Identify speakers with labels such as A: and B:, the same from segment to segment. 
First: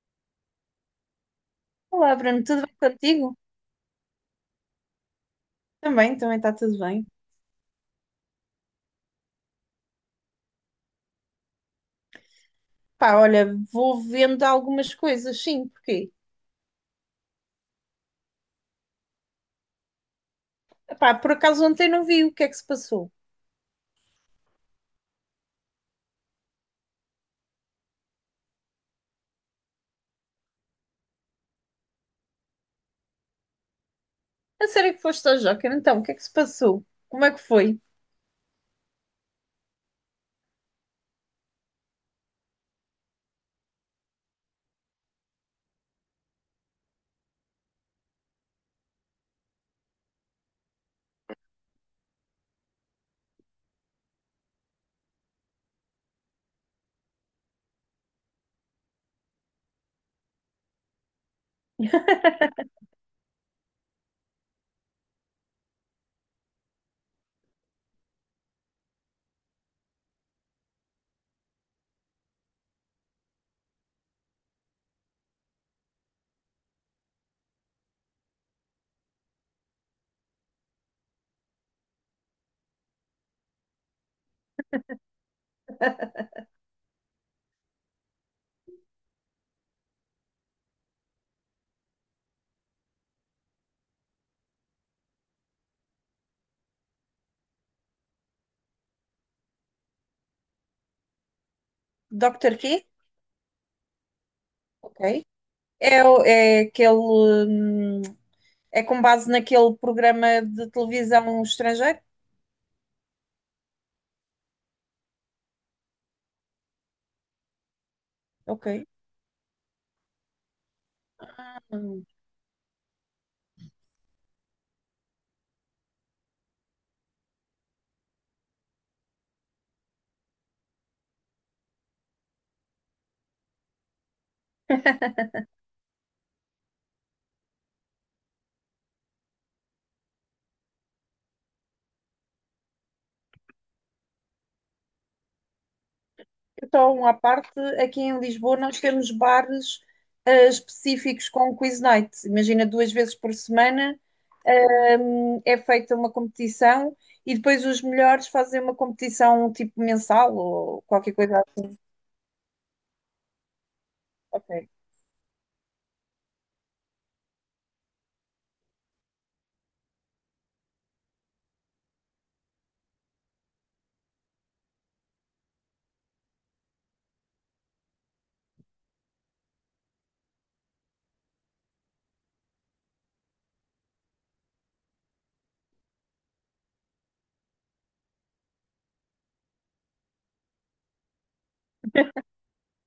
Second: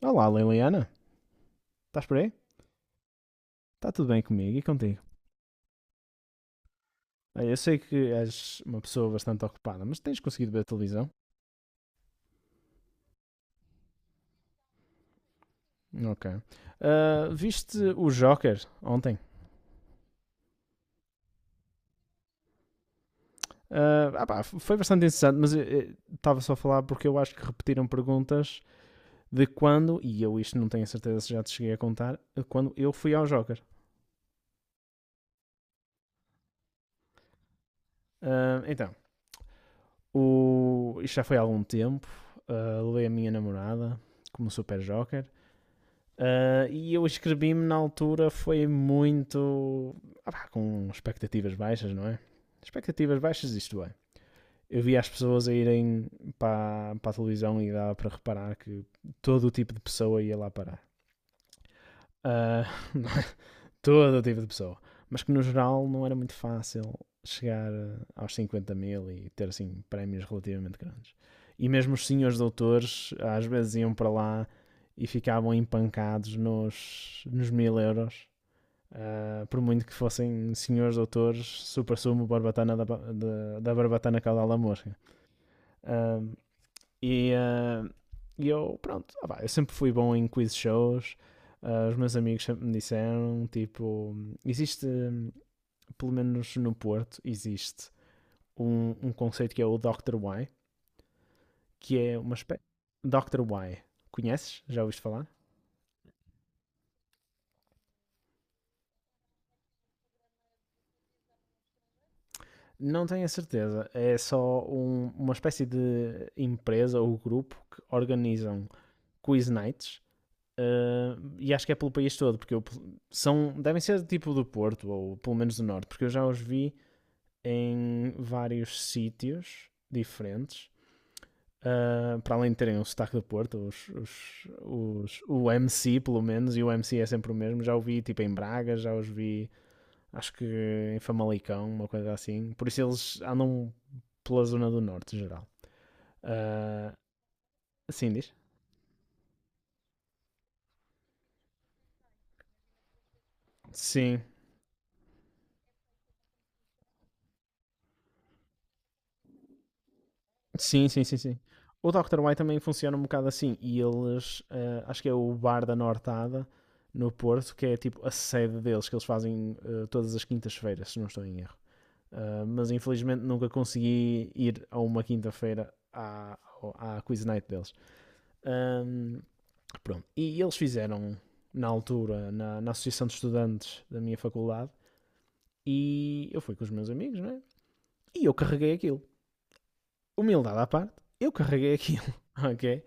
A: Olá, Liliana. Estás
B: Olá,
A: por aí?
B: Bruno, tudo bem contigo?
A: Está tudo bem comigo e contigo?
B: Também está tudo bem.
A: Eu sei que és uma pessoa bastante ocupada, mas tens conseguido ver a televisão?
B: Pá, olha, vou vendo algumas coisas, sim, porque,
A: Ok. Viste o Joker ontem?
B: pá, por acaso ontem não vi o que é que se passou.
A: Ah pá, foi bastante interessante, mas estava só a falar porque eu acho que repetiram perguntas de quando, e eu isto não tenho a certeza se já te cheguei a contar, quando eu fui ao Joker.
B: A sério que foste ao Joker, então, o que é que se passou? Como é que foi?
A: Ah, então, o, isto já foi há algum tempo. Ah, levei a minha namorada como super Joker. E eu escrevi-me na altura, foi muito. Ah, com expectativas baixas, não é? Expectativas baixas, isto é. Eu via as pessoas a irem para a televisão e dava para reparar que todo o tipo de pessoa ia lá parar. Ah, todo o tipo de pessoa. Mas que no geral não era muito fácil chegar aos 50 mil e ter assim prémios relativamente grandes. E mesmo os senhores doutores às vezes iam para lá e ficavam empancados nos 1000 euros. Ah, por muito que fossem senhores doutores, super sumo, barbatana da barbatana caudal da mosca. Ah, e, ah, pronto, ah pá, eu sempre fui bom em quiz shows. Ah, os meus amigos sempre me disseram tipo: existe, pelo menos no Porto, existe um conceito que é o Dr. Y, que é uma
B: Doctor
A: espécie.
B: quê?
A: Dr. Y, conheces? Já ouviste
B: Ok.
A: falar?
B: É, é aquele, hum, é com base naquele programa de televisão estrangeiro?
A: Não tenho a certeza, é só uma espécie de empresa ou grupo que
B: Ok.
A: organizam quiz nights. E acho que é pelo
B: Hum.
A: país todo, porque eu, são, devem ser tipo do Porto, ou pelo menos do Norte, porque eu já os vi em vários sítios diferentes, para além de terem o sotaque do Porto, o MC pelo menos, e o MC é sempre o mesmo, já o vi tipo em Braga, já os vi acho que em Famalicão, uma coisa assim, por isso eles andam pela zona do Norte, em geral. Uh,
B: Então, à parte, aqui
A: assim
B: em
A: diz?
B: Lisboa nós temos bares específicos com quiz night. Imagina duas vezes por semana
A: Sim,
B: é feita uma competição e depois os melhores fazem uma competição tipo mensal ou
A: sim, sim,
B: qualquer
A: sim, sim.
B: coisa assim.
A: O Dr. White também funciona um bocado assim. E eles,
B: Ok,
A: eh, acho que é o Bar da Nortada, no Porto, que é tipo a sede deles, que eles fazem todas as quintas-feiras, se não estou em erro. Eh, mas infelizmente nunca consegui ir a uma quinta-feira à Quiz Night deles. Ahm, pronto. E eles fizeram, na altura, na Associação de Estudantes da minha faculdade, e eu fui com os meus amigos, não é? E eu carreguei aquilo. Humildade à parte, eu carreguei aquilo, ok?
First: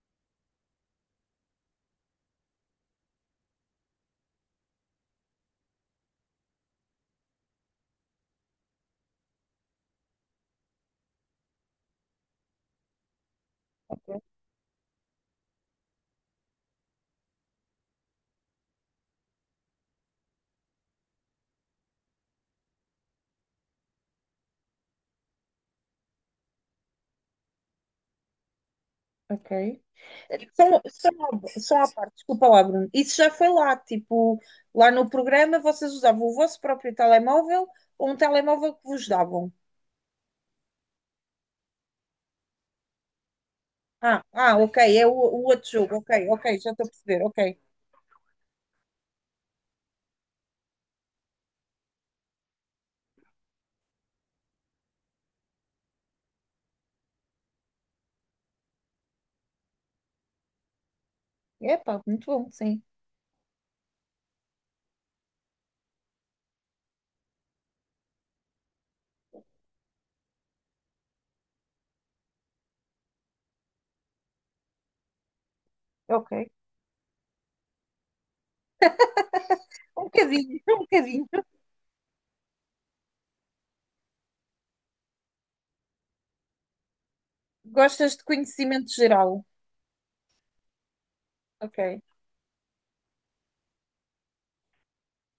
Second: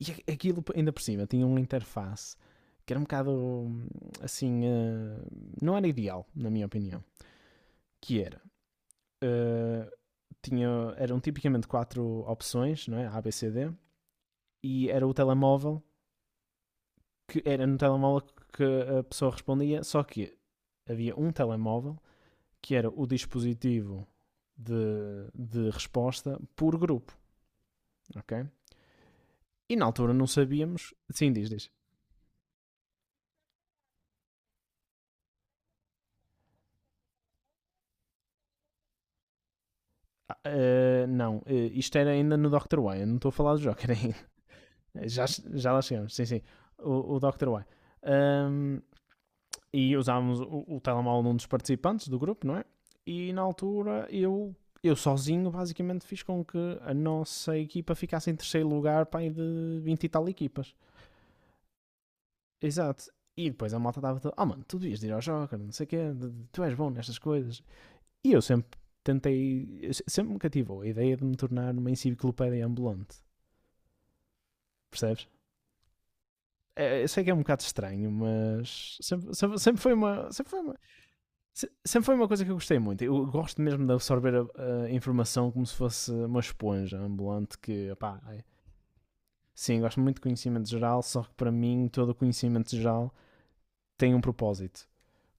A: E aquilo ainda por cima tinha uma interface que era um bocado assim, não era ideal, na minha opinião. Que era, eh, tinha, eram tipicamente quatro opções, não é? A, B, C, D,
B: ok.
A: e era o telemóvel, que era no telemóvel que a pessoa respondia, só que havia um telemóvel que era o dispositivo de resposta por grupo, ok? E
B: Ok.
A: na altura não
B: São,
A: sabíamos.
B: são,
A: Sim, diz,
B: à-
A: diz.
B: são à parte, desculpa lá, Bruno. Isso já foi lá, tipo, lá no programa vocês usavam o vosso próprio telemóvel ou um telemóvel que vos davam.
A: Não, isto era ainda no Dr. Why, eu não estou a falar do Joker
B: Ah,
A: ainda.
B: ah, ok, é o,
A: Já,
B: o outro
A: já lá
B: jogo,
A: chegamos, sim,
B: ok,
A: sim.
B: ok, já estou a
A: O
B: perceber,
A: Dr.
B: ok.
A: Why. Ahm, e usávamos o telemóvel de um dos participantes do grupo, não é? E na altura eu sozinho basicamente fiz com que a nossa equipa ficasse em terceiro lugar para de 20 e tal equipas.
B: Epá, muito bom, sim.
A: Exato. E depois a malta estava toda: oh mano, tu devias de ir ao Joker, não sei o quê, tu és bom nestas coisas. E eu sempre tentei, sempre me cativou a ideia de me tornar uma enciclopédia ambulante. Percebes?
B: Ok.
A: É, eu sei que é um bocado estranho, mas sempre foi
B: Um
A: uma,
B: bocadinho,
A: foi uma,
B: um bocadinho.
A: sempre foi uma coisa que eu gostei muito. Eu gosto mesmo de absorver a informação como se fosse uma esponja ambulante que,
B: Gostas
A: opá,
B: de
A: é-
B: conhecimento geral?
A: sim, gosto muito de conhecimento geral, só que para mim
B: Ok,
A: todo o conhecimento geral tem um propósito.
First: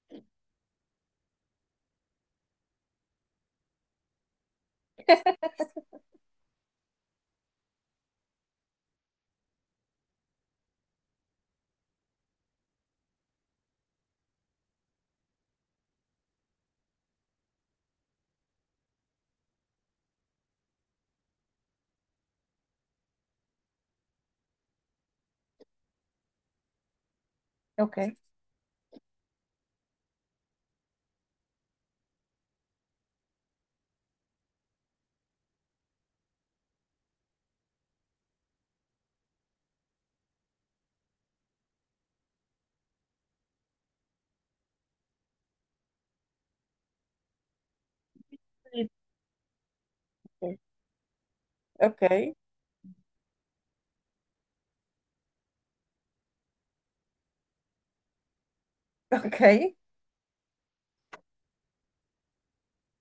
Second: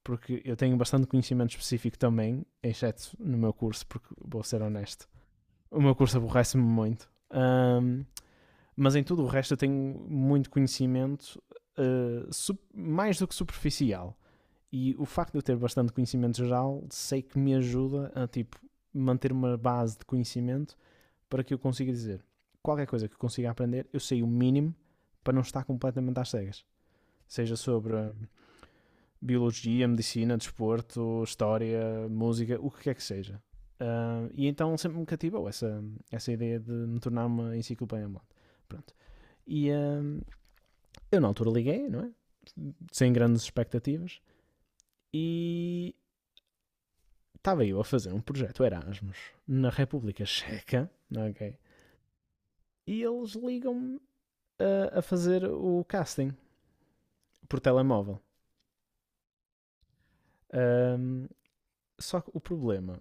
A: Porque eu tenho bastante conhecimento específico também, exceto no meu curso, porque vou ser honesto. O meu curso aborrece-me muito. Mas em tudo o resto eu tenho muito conhecimento, mais do que superficial. E o facto de eu ter bastante conhecimento geral, sei que me ajuda a tipo manter uma base de conhecimento para que eu consiga dizer qualquer coisa que eu consiga aprender, eu sei o mínimo para não estar completamente às cegas. Seja sobre
B: ok.
A: biologia, medicina, desporto, história, música, o que quer que seja. Ah, e então sempre me cativou essa, essa ideia de me tornar uma enciclopédia ambulante. Pronto. E, hum, eu na altura liguei, não é? Sem grandes expectativas. E estava eu a fazer um projeto Erasmus na República Checa, ok?
B: Ok,
A: E eles ligam-me a fazer o casting por telemóvel.
B: ok.
A: Ahm, só que o problema,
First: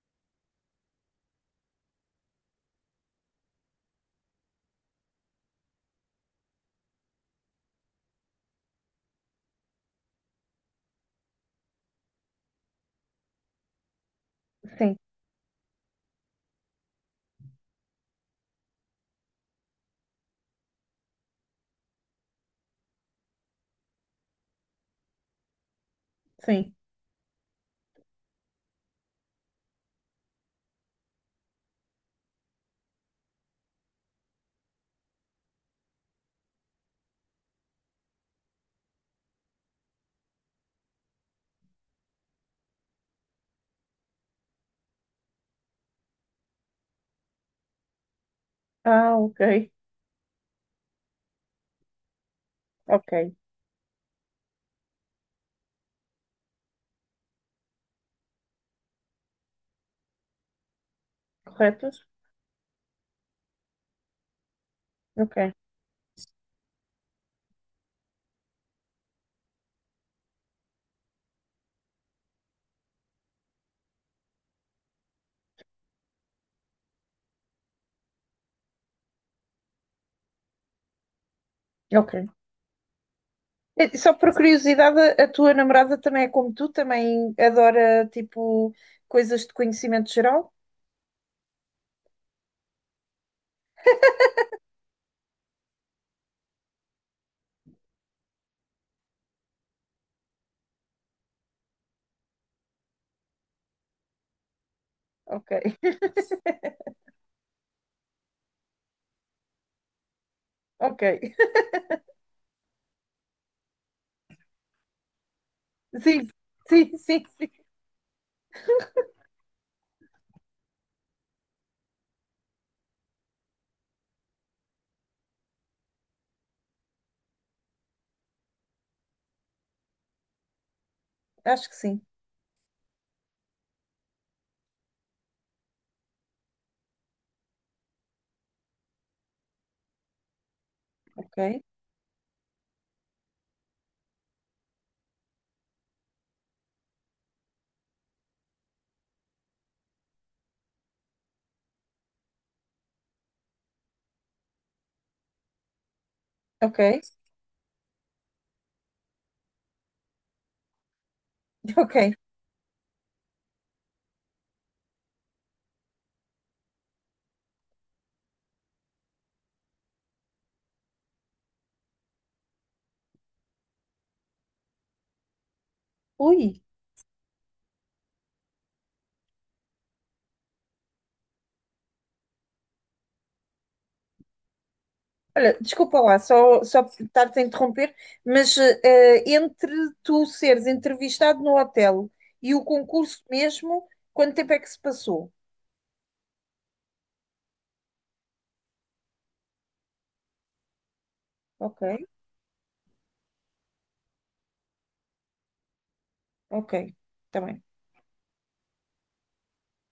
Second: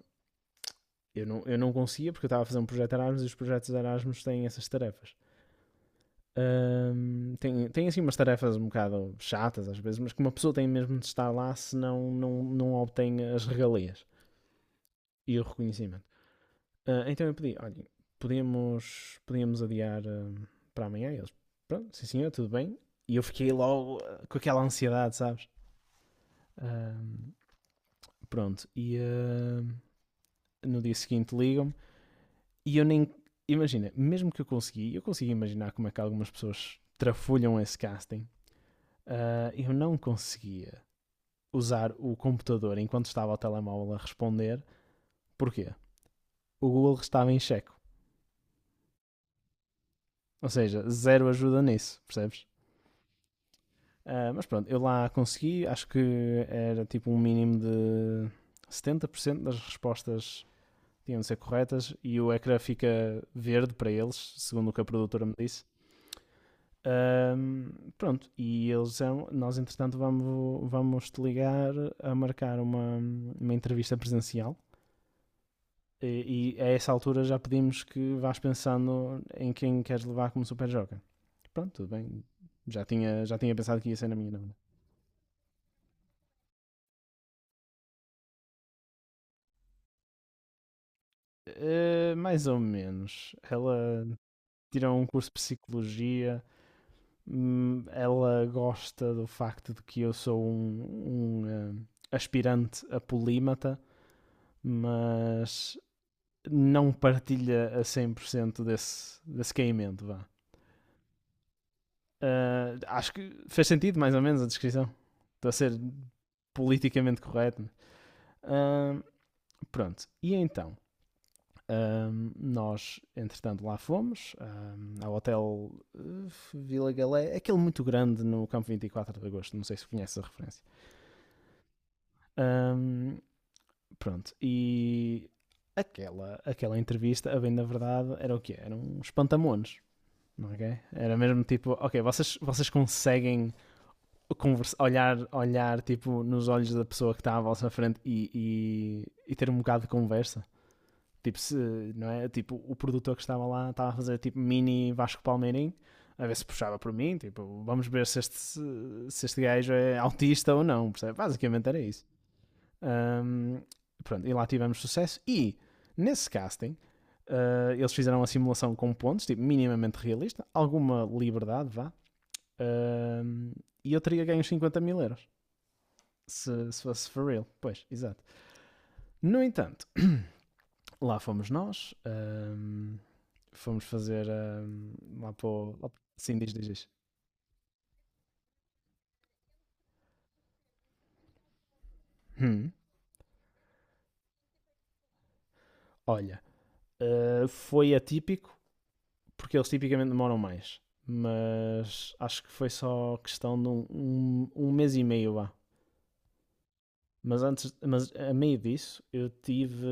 A: eu não conseguia porque eu estava a fazer um projeto Erasmus e os projetos Erasmus têm essas tarefas. Tem assim umas tarefas um bocado chatas às vezes, mas que uma pessoa tem mesmo de estar lá senão não obtém as regalias
B: Sim,
A: e o reconhecimento. Ah, então eu pedi: olhem, podemos adiar para amanhã? E eles, pronto, sim senhor, tudo bem. E eu fiquei logo com aquela ansiedade, sabes?
B: sim.
A: Ah, pronto, no dia seguinte ligam-me e eu nem, imagina, mesmo que eu consegui imaginar como é que algumas pessoas trafulham esse casting. Ah, eu não conseguia usar o computador enquanto estava ao telemóvel a responder. Porquê? O Google estava em checo.
B: Ah, ok,
A: Ou seja, zero ajuda nisso, percebes?
B: ok.
A: Ah, mas pronto, eu lá consegui, acho que era tipo um mínimo de 70% das respostas tinham de ser corretas
B: Corretos?
A: e o ecrã fica verde para eles, segundo o que a produtora me
B: Ok,
A: disse. Ahm, pronto, e eles são, nós entretanto vamos te ligar a marcar uma entrevista presencial. E a essa altura já pedimos que vás pensando em quem queres levar como super joker. Pronto, tudo
B: ok.
A: bem. Já tinha pensado que
B: Eh,
A: ia ser
B: só
A: na
B: por
A: minha, não.
B: curiosidade, a tua namorada também é como tu? Também adora, tipo, coisas de conhecimento geral?
A: Eh, mais ou menos. Ela tirou um curso de psicologia. Ela gosta do facto de que eu sou um aspirante a polímata,
B: Ok,
A: mas não partilha a 100% desse, desse caimento, vá.
B: ok.
A: Eh, acho que fez sentido, mais ou menos, a descrição. Estou a ser
B: Sim, sim,
A: politicamente
B: sim, sim.
A: correto. Ah, pronto. E então? Nós, entretanto, lá fomos ao hotel Vila Galé, aquele muito grande no campo 24 de agosto. Não sei se conhece a referência.
B: Acho que sim.
A: Ahm, pronto, e aquela, aquela entrevista, a bem da verdade, era o quê? Era um espantamones. Ok? Era
B: Ok,
A: mesmo tipo: ok, vocês conseguem conversa, olhar, olhar tipo nos olhos da pessoa que está à vossa frente e, e ter um bocado de conversa? Tipo, se, não é? Tipo, o produtor que estava lá estava a fazer tipo mini Vasco Palmeirinho, a ver se puxava
B: ok,
A: por mim. Tipo, vamos ver se este, se este gajo é autista ou não, percebe? Basicamente era isso.
B: ok.
A: Um, pronto, e lá tivemos sucesso. E nesse casting, eles fizeram a simulação com pontos, tipo, minimamente realista, alguma liberdade, vá. Um, e eu teria ganho 50 mil euros
B: Ui.
A: se, se fosse for real. Pois, exato. No entanto, lá fomos nós. Um, fomos fazer lá para
B: Olha,
A: o.
B: desculpa lá,
A: Sim, diz,
B: só,
A: diz,
B: só
A: diz.
B: estar-te a interromper, mas entre tu seres entrevistado no hotel e o
A: Hum,
B: concurso mesmo, quanto tempo é que se passou?
A: olha, foi atípico, porque eles tipicamente demoram mais.
B: Ok,
A: Mas acho que foi só questão de um mês e meio lá.
B: ok, está
A: Mas
B: bem,
A: antes, mas a meio disso, eu tive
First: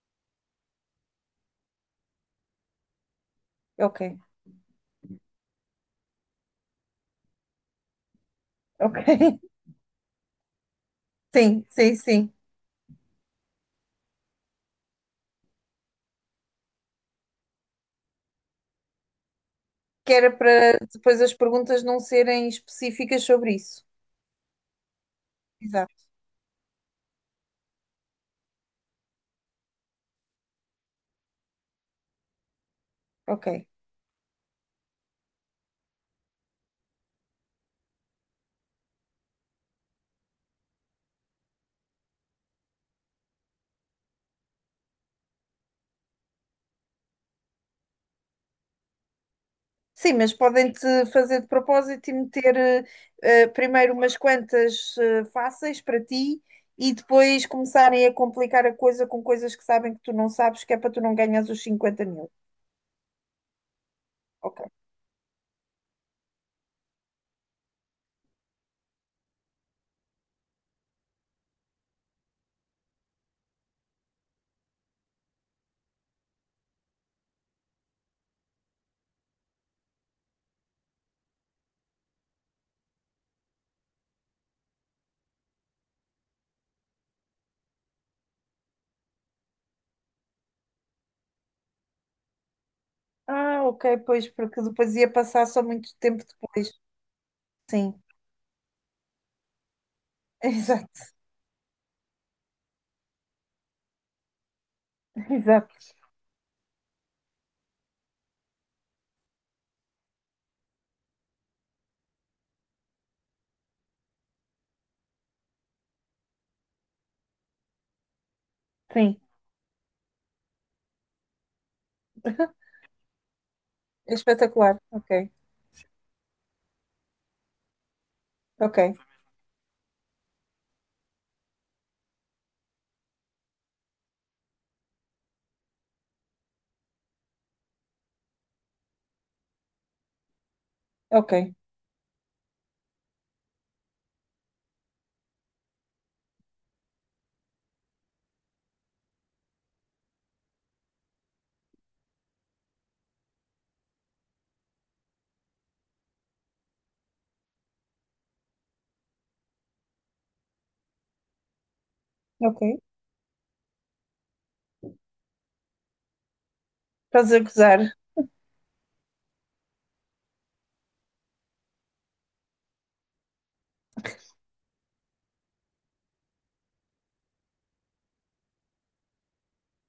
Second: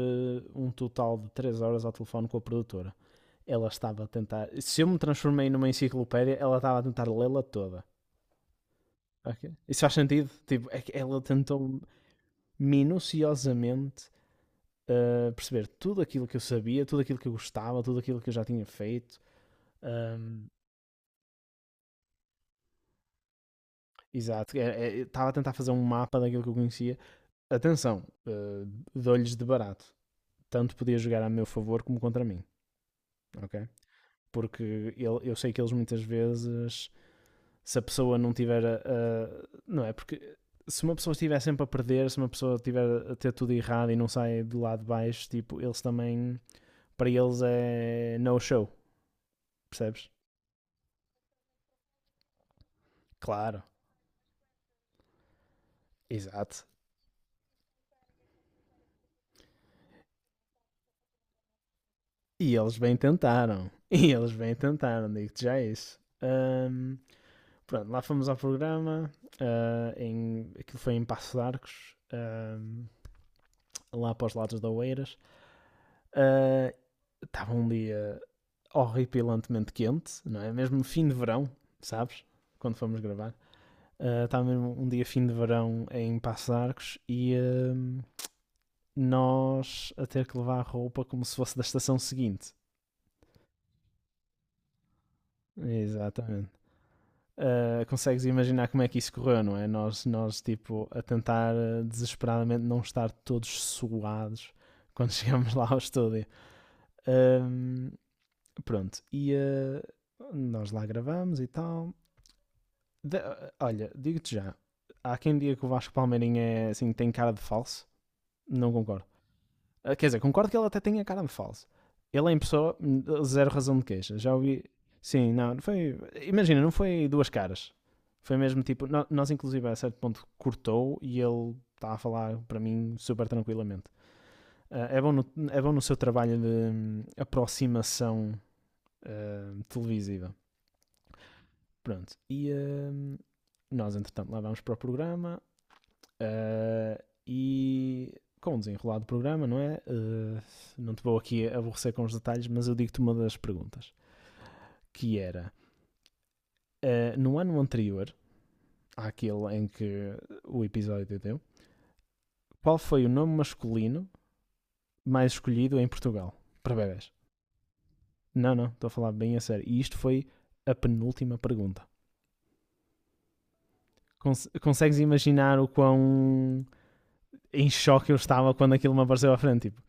A: um total de 3 horas ao telefone com a produtora. Ela estava a
B: ok,
A: tentar. Se eu me transformei numa enciclopédia, ela estava a tentar lê-la toda.
B: ok.
A: Ok? Isso faz sentido? Tipo, é que ela
B: Sim,
A: tentou
B: sim, sim.
A: minuciosamente perceber tudo aquilo que eu sabia, tudo aquilo que eu gostava, tudo aquilo que eu já tinha feito.
B: Que era
A: Um,
B: para depois as perguntas não serem específicas sobre isso.
A: exato, é, estava a tentar fazer um
B: Exato,
A: mapa daquilo que eu conhecia. Atenção, dou-lhes de barato. Tanto podia jogar a meu favor como contra mim,
B: ok.
A: ok? Porque ele, eu sei que eles muitas vezes, se a pessoa não tiver. A, não é? Porque se uma pessoa estiver sempre a perder, se uma pessoa estiver a ter tudo errado e não sai do lado de baixo, tipo, eles também, para eles é no show, percebes?
B: Sim, mas podem-te fazer de propósito e meter
A: Claro,
B: primeiro umas quantas fáceis para ti
A: exato.
B: e depois começarem a complicar a coisa com coisas que sabem que tu não sabes, que é para tu não ganhas os 50 mil.
A: E eles bem tentaram. E eles bem
B: Ok.
A: tentaram, digo-te já isso. Pronto, lá fomos ao programa. Aquilo foi em Passo de Arcos, lá para os lados da Oeiras. Ah, estava um dia horripilantemente quente, não é? Mesmo fim de verão, sabes? Quando fomos gravar. Ah, estava mesmo um dia fim de verão em Passo de Arcos e nós a ter que levar a roupa como se fosse da estação seguinte.
B: Ah, ok, pois, porque depois ia passar só muito tempo
A: Exatamente.
B: depois. Sim,
A: Consegues imaginar como é que isso correu, não é? Nós tipo,
B: exato,
A: a tentar desesperadamente não estar todos suados quando chegamos lá
B: exato,
A: ao estúdio. Um, Pronto, e nós lá gravamos e tal. Olha, digo-te já, há quem diga que o Vasco Palmeirinho é, assim, tem cara de falso. Não concordo.
B: sim.
A: Quer dizer, concordo que ele até tem cara de falso. Ele é em pessoa, zero razão de
B: É
A: queixa. Já ouvi.
B: espetacular. Ok,
A: Sim, não, foi. Imagina, não foi duas caras. Foi mesmo
B: ok,
A: tipo. Nós, inclusive, a certo ponto cortou e ele está a falar para mim super tranquilamente. Ah, é bom no seu trabalho de aproximação televisiva.
B: ok,
A: Pronto. E nós, entretanto, lá vamos para o programa. Ah, e com o desenrolar do programa, não é? Não te vou aqui aborrecer com os detalhes, mas eu digo-te uma das perguntas, que era, no ano anterior, àquele em que o episódio deu, qual
B: ok.
A: foi o nome masculino mais escolhido em Portugal para bebés?
B: Estás a gozar.
A: Não, não, estou a falar bem a sério. E isto foi a penúltima pergunta. Consegues imaginar o quão em choque eu estava quando aquilo me apareceu à frente? Tipo,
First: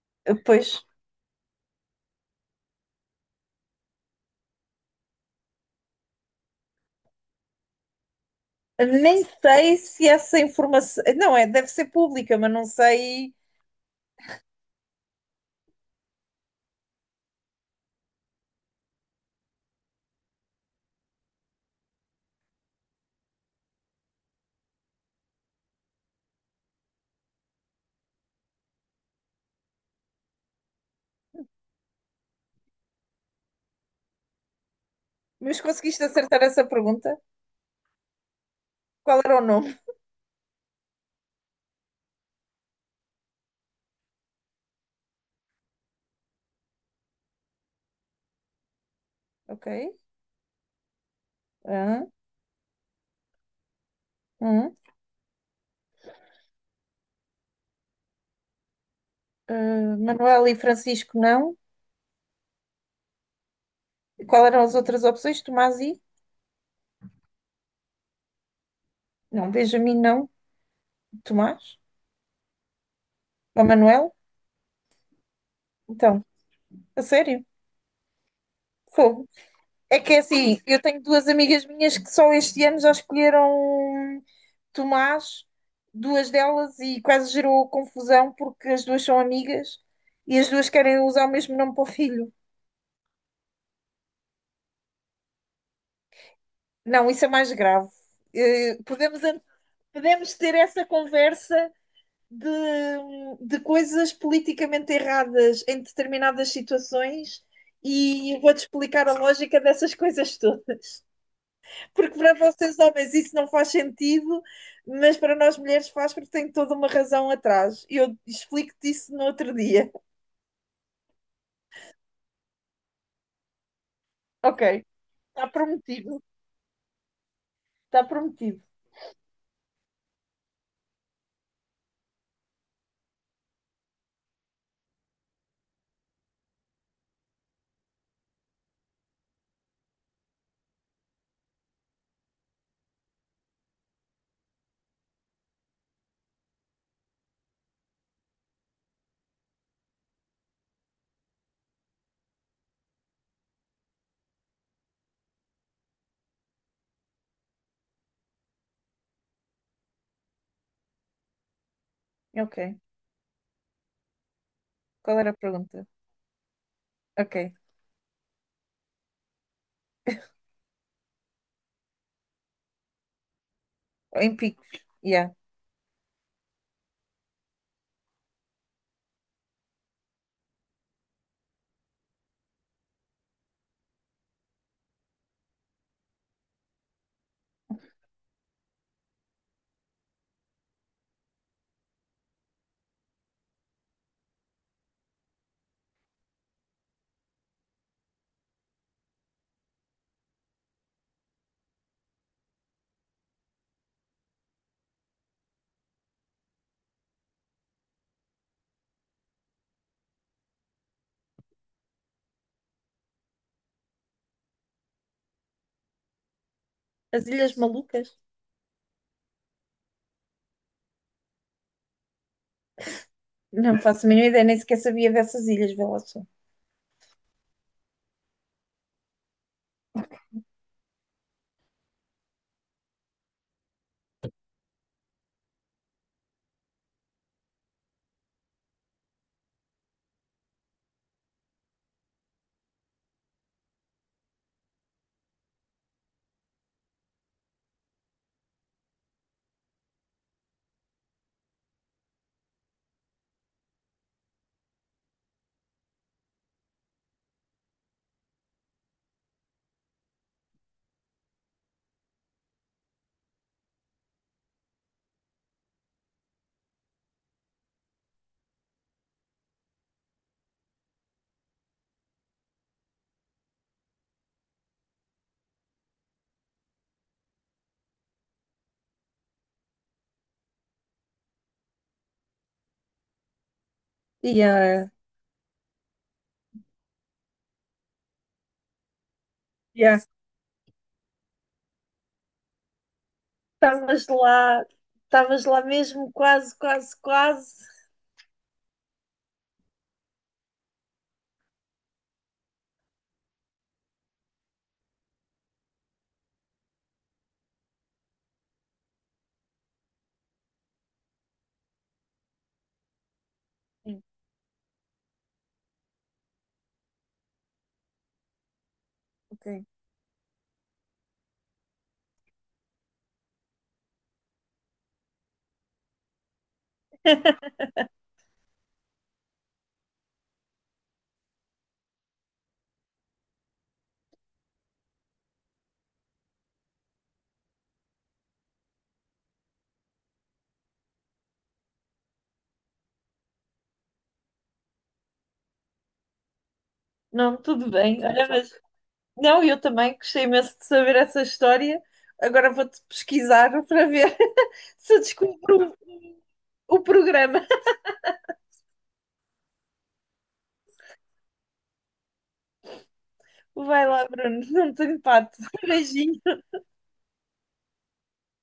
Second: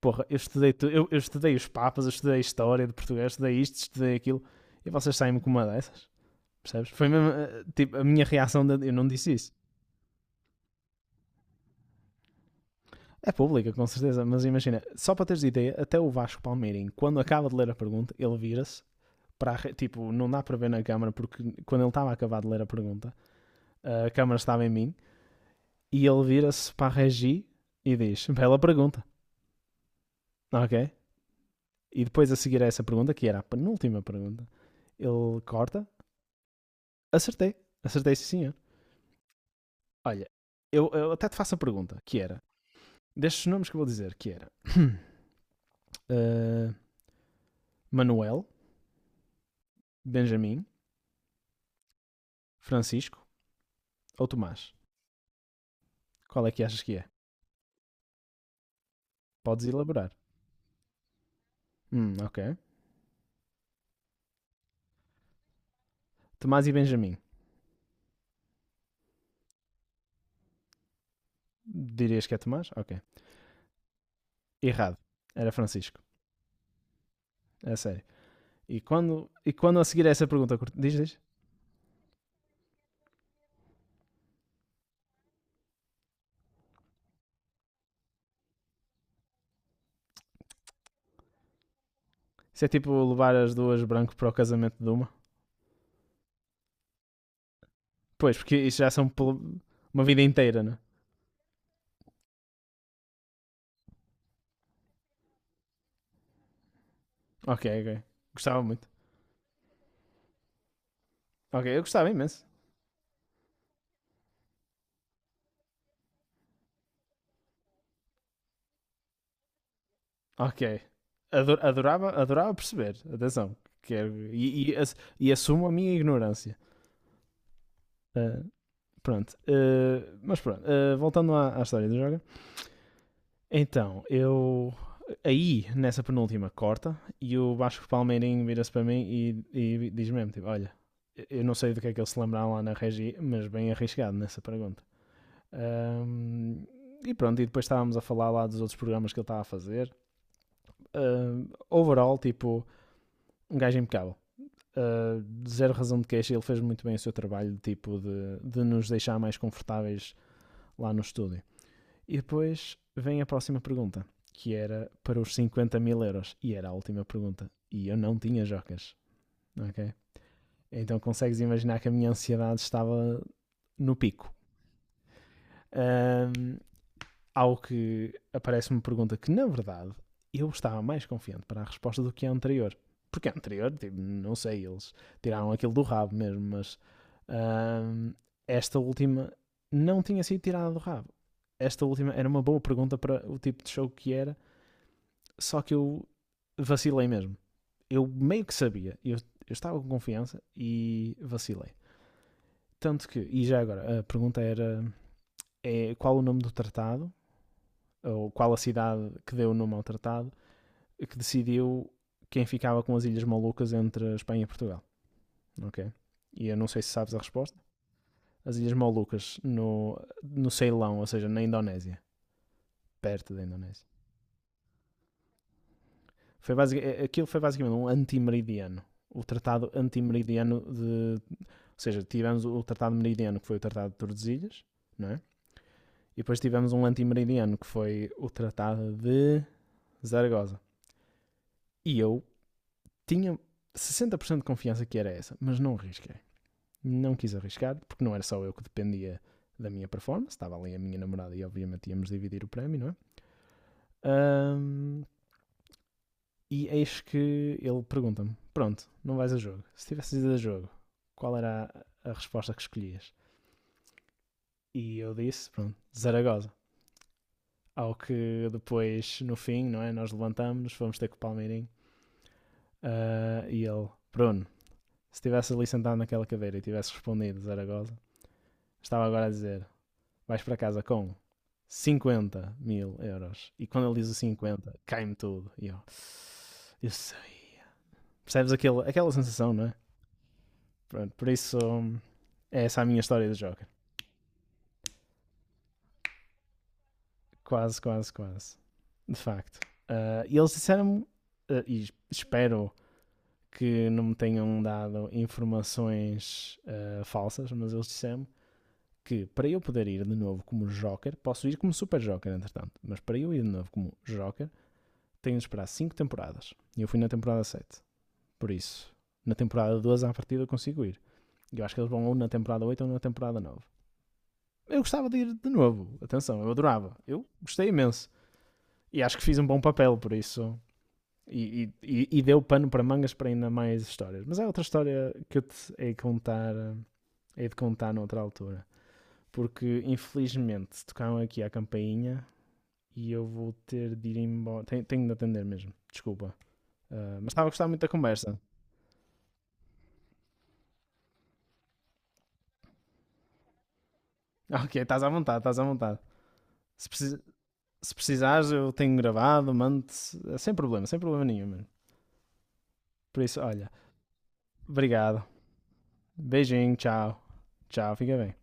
A: porra, eu
B: Pois,
A: estudei, eu estudei os papas, eu estudei a história de Portugal, eu estudei isto, estudei aquilo, e vocês saem-me com uma dessas, percebes? Foi mesmo, tipo, a minha reação, de, eu não
B: nem
A: disse isso.
B: sei se essa informação. Não, é, deve ser pública, mas não
A: É
B: sei.
A: pública, com certeza, mas imagina, só para teres ideia, até o Vasco Palmeirinho, quando acaba de ler a pergunta, ele vira-se para, a tipo, não dá para ver na câmara, porque quando ele estava a acabar de ler a pergunta, a câmara estava em mim, e ele vira-se para a Regi e diz, bela pergunta, ok? E depois a seguir a essa pergunta, que era a penúltima pergunta, ele
B: Mas
A: corta,
B: conseguiste acertar essa pergunta?
A: acertei, acertei sim.
B: Qual era o nome?
A: Olha, eu até te faço a pergunta, que era, destes nomes que eu vou dizer, que era eh, Manuel,
B: Ok.
A: Benjamin,
B: Ah,
A: Francisco ou Tomás?
B: hum.
A: Qual é que achas que é? Podes
B: Ah,
A: elaborar.
B: Manuel e Francisco, não.
A: Ok.
B: E qual eram as outras opções? Tomás e?
A: Tomás e Benjamin.
B: Não, Benjamin, não. Tomás?
A: Dirias que é Tomás? Ok.
B: Ou Manuel?
A: Errado. Era Francisco.
B: Então, a sério?
A: É sério. E
B: Fogo.
A: quando, e quando a
B: É
A: seguir a
B: que é
A: essa
B: assim,
A: pergunta,
B: eu
A: diz,
B: tenho
A: diz.
B: duas amigas minhas que só este ano já escolheram Tomás, duas delas, e quase gerou confusão porque as duas são amigas e as duas querem usar o mesmo nome para o filho.
A: Isso é tipo levar as duas branco para o casamento de uma?
B: Não, isso é mais grave.
A: Pois, porque
B: Eh,
A: isso já são
B: podemos, an-
A: uma vida
B: podemos ter
A: inteira, né?
B: essa conversa de, de coisas politicamente erradas em determinadas situações
A: Ok, ok.
B: e eu vou-te
A: Gostava muito.
B: explicar a lógica dessas coisas todas.
A: Ok, eu gostava
B: Porque para
A: imenso.
B: vocês homens isso não faz sentido, mas para nós mulheres faz porque tem toda uma razão atrás. E eu explico-te isso no outro dia.
A: Ok. Adorava perceber. Atenção. Quero,
B: Ok,
A: e
B: está
A: assumo a minha
B: prometido.
A: ignorância.
B: Está
A: Ah,
B: prometido.
A: Pronto. Mas pronto. Voltando à história do Joga. Então, eu. Aí, nessa penúltima, corta. E o Vasco Palmeirinho vira-se para mim e diz mesmo: tipo, olha, eu não sei do que é que eles se lembraram lá na regi, mas bem arriscado nessa pergunta. Ahm, e pronto, e depois estávamos a falar lá dos outros programas que ele estava a fazer. Overall, tipo, um gajo impecável. uh, Zero razão de queixa, ele fez muito bem o seu trabalho tipo de nos deixar mais confortáveis lá no estúdio. E
B: Ok.
A: depois vem a próxima pergunta, que era para
B: Qual era
A: os
B: a
A: 50
B: pergunta?
A: mil euros. E era a última pergunta.
B: Ok.
A: E eu não tinha jocas, ok? Então consegues imaginar que a minha ansiedade estava no pico.
B: Em picos. Yeah.
A: Um, Ao que aparece uma pergunta que, na verdade, eu estava mais confiante para a resposta do que a anterior. Porque a anterior, tipo, não sei, eles tiraram aquilo do rabo mesmo, mas hum, esta última não tinha sido tirada do rabo. Esta última era uma boa pergunta para o tipo de show que era, só que eu vacilei mesmo. Eu meio que sabia, eu estava com confiança e vacilei. Tanto que, e já agora, a pergunta era qual o nome do tratado ou qual a cidade que deu o nome ao tratado, que decidiu quem ficava com as Ilhas Malucas entre a Espanha e Portugal, ok? E eu não sei se sabes a
B: As Ilhas
A: resposta.
B: Malucas?
A: As Ilhas Malucas no Ceilão, ou seja, na Indonésia, perto da
B: Não
A: Indonésia.
B: faço a mínima ideia, nem sequer sabia dessas ilhas, vê lá só.
A: Aquilo foi basicamente um anti meridiano. O tratado anti meridiano de... Ou seja, tivemos o tratado meridiano, que foi o tratado de Tordesilhas, não é? E depois tivemos um anti meridiano que foi o tratado de Zaragoza. E eu tinha 60% de confiança que era essa, mas não arrisquei. Não quis arriscar, porque não era só eu que dependia da minha performance, estava ali a minha namorada e obviamente íamos dividir o prémio, não é? Ahm, e eis que ele pergunta-me: Pronto, não vais a jogo. Se tivesse ido a jogo, qual era a, resposta que escolhias? E eu disse: Pronto, Zaragoza. Ao que depois, no fim, não é? Nós levantamos-nos, fomos ter com o Palmeirinho e ele: Bruno, se tivesse ali sentado naquela cadeira e tivesse respondido Zaragoza, estava agora a dizer, vais para casa com 50 mil euros. E quando ele diz o 50
B: Yeah.
A: cai-me tudo. E eu sabia. Percebes aquela sensação, não é?
B: Yeah.
A: Pronto, por isso, é essa a minha história do Joker.
B: Estavas lá, estavas lá mesmo, quase, quase, quase.
A: Quase, quase, quase. De facto. E eles disseram-me, e espero que não me tenham dado informações falsas, mas eles disseram-me que para eu poder ir de novo como Joker, posso ir como Super Joker, entretanto, mas para eu ir de novo como
B: Sim,
A: Joker, tenho de esperar 5 temporadas. E eu fui na temporada 7. Por isso, na
B: ok.
A: temporada 12 à partida eu consigo ir. Eu acho que eles vão ou na temporada 8 ou na temporada 9. Eu gostava de ir de novo. Atenção, eu adorava. Eu gostei imenso. E acho que fiz um bom papel, por isso. E deu pano para mangas para ainda mais histórias. Mas é outra história que eu te hei de contar noutra altura. Porque, infelizmente, tocaram aqui a campainha e eu vou ter de ir embora. Tenho de atender mesmo, desculpa. Mas
B: Não,
A: estava a gostar
B: tudo
A: muito da
B: bem. Olha,
A: conversa.
B: mas não, eu também gostei imenso de saber essa história. Agora vou-te pesquisar para ver
A: Ok,
B: se eu
A: estás à vontade, estás à
B: descubro o
A: vontade.
B: o
A: Se, precis-
B: programa.
A: Se precisares, eu tenho gravado, mando-te. Sem problema, sem problema nenhum, mano. Por isso, olha,
B: Vai lá, Bruno, não tenho
A: obrigado.
B: pato. Beijinho.
A: Beijinho, tchau. Tchau, fica bem.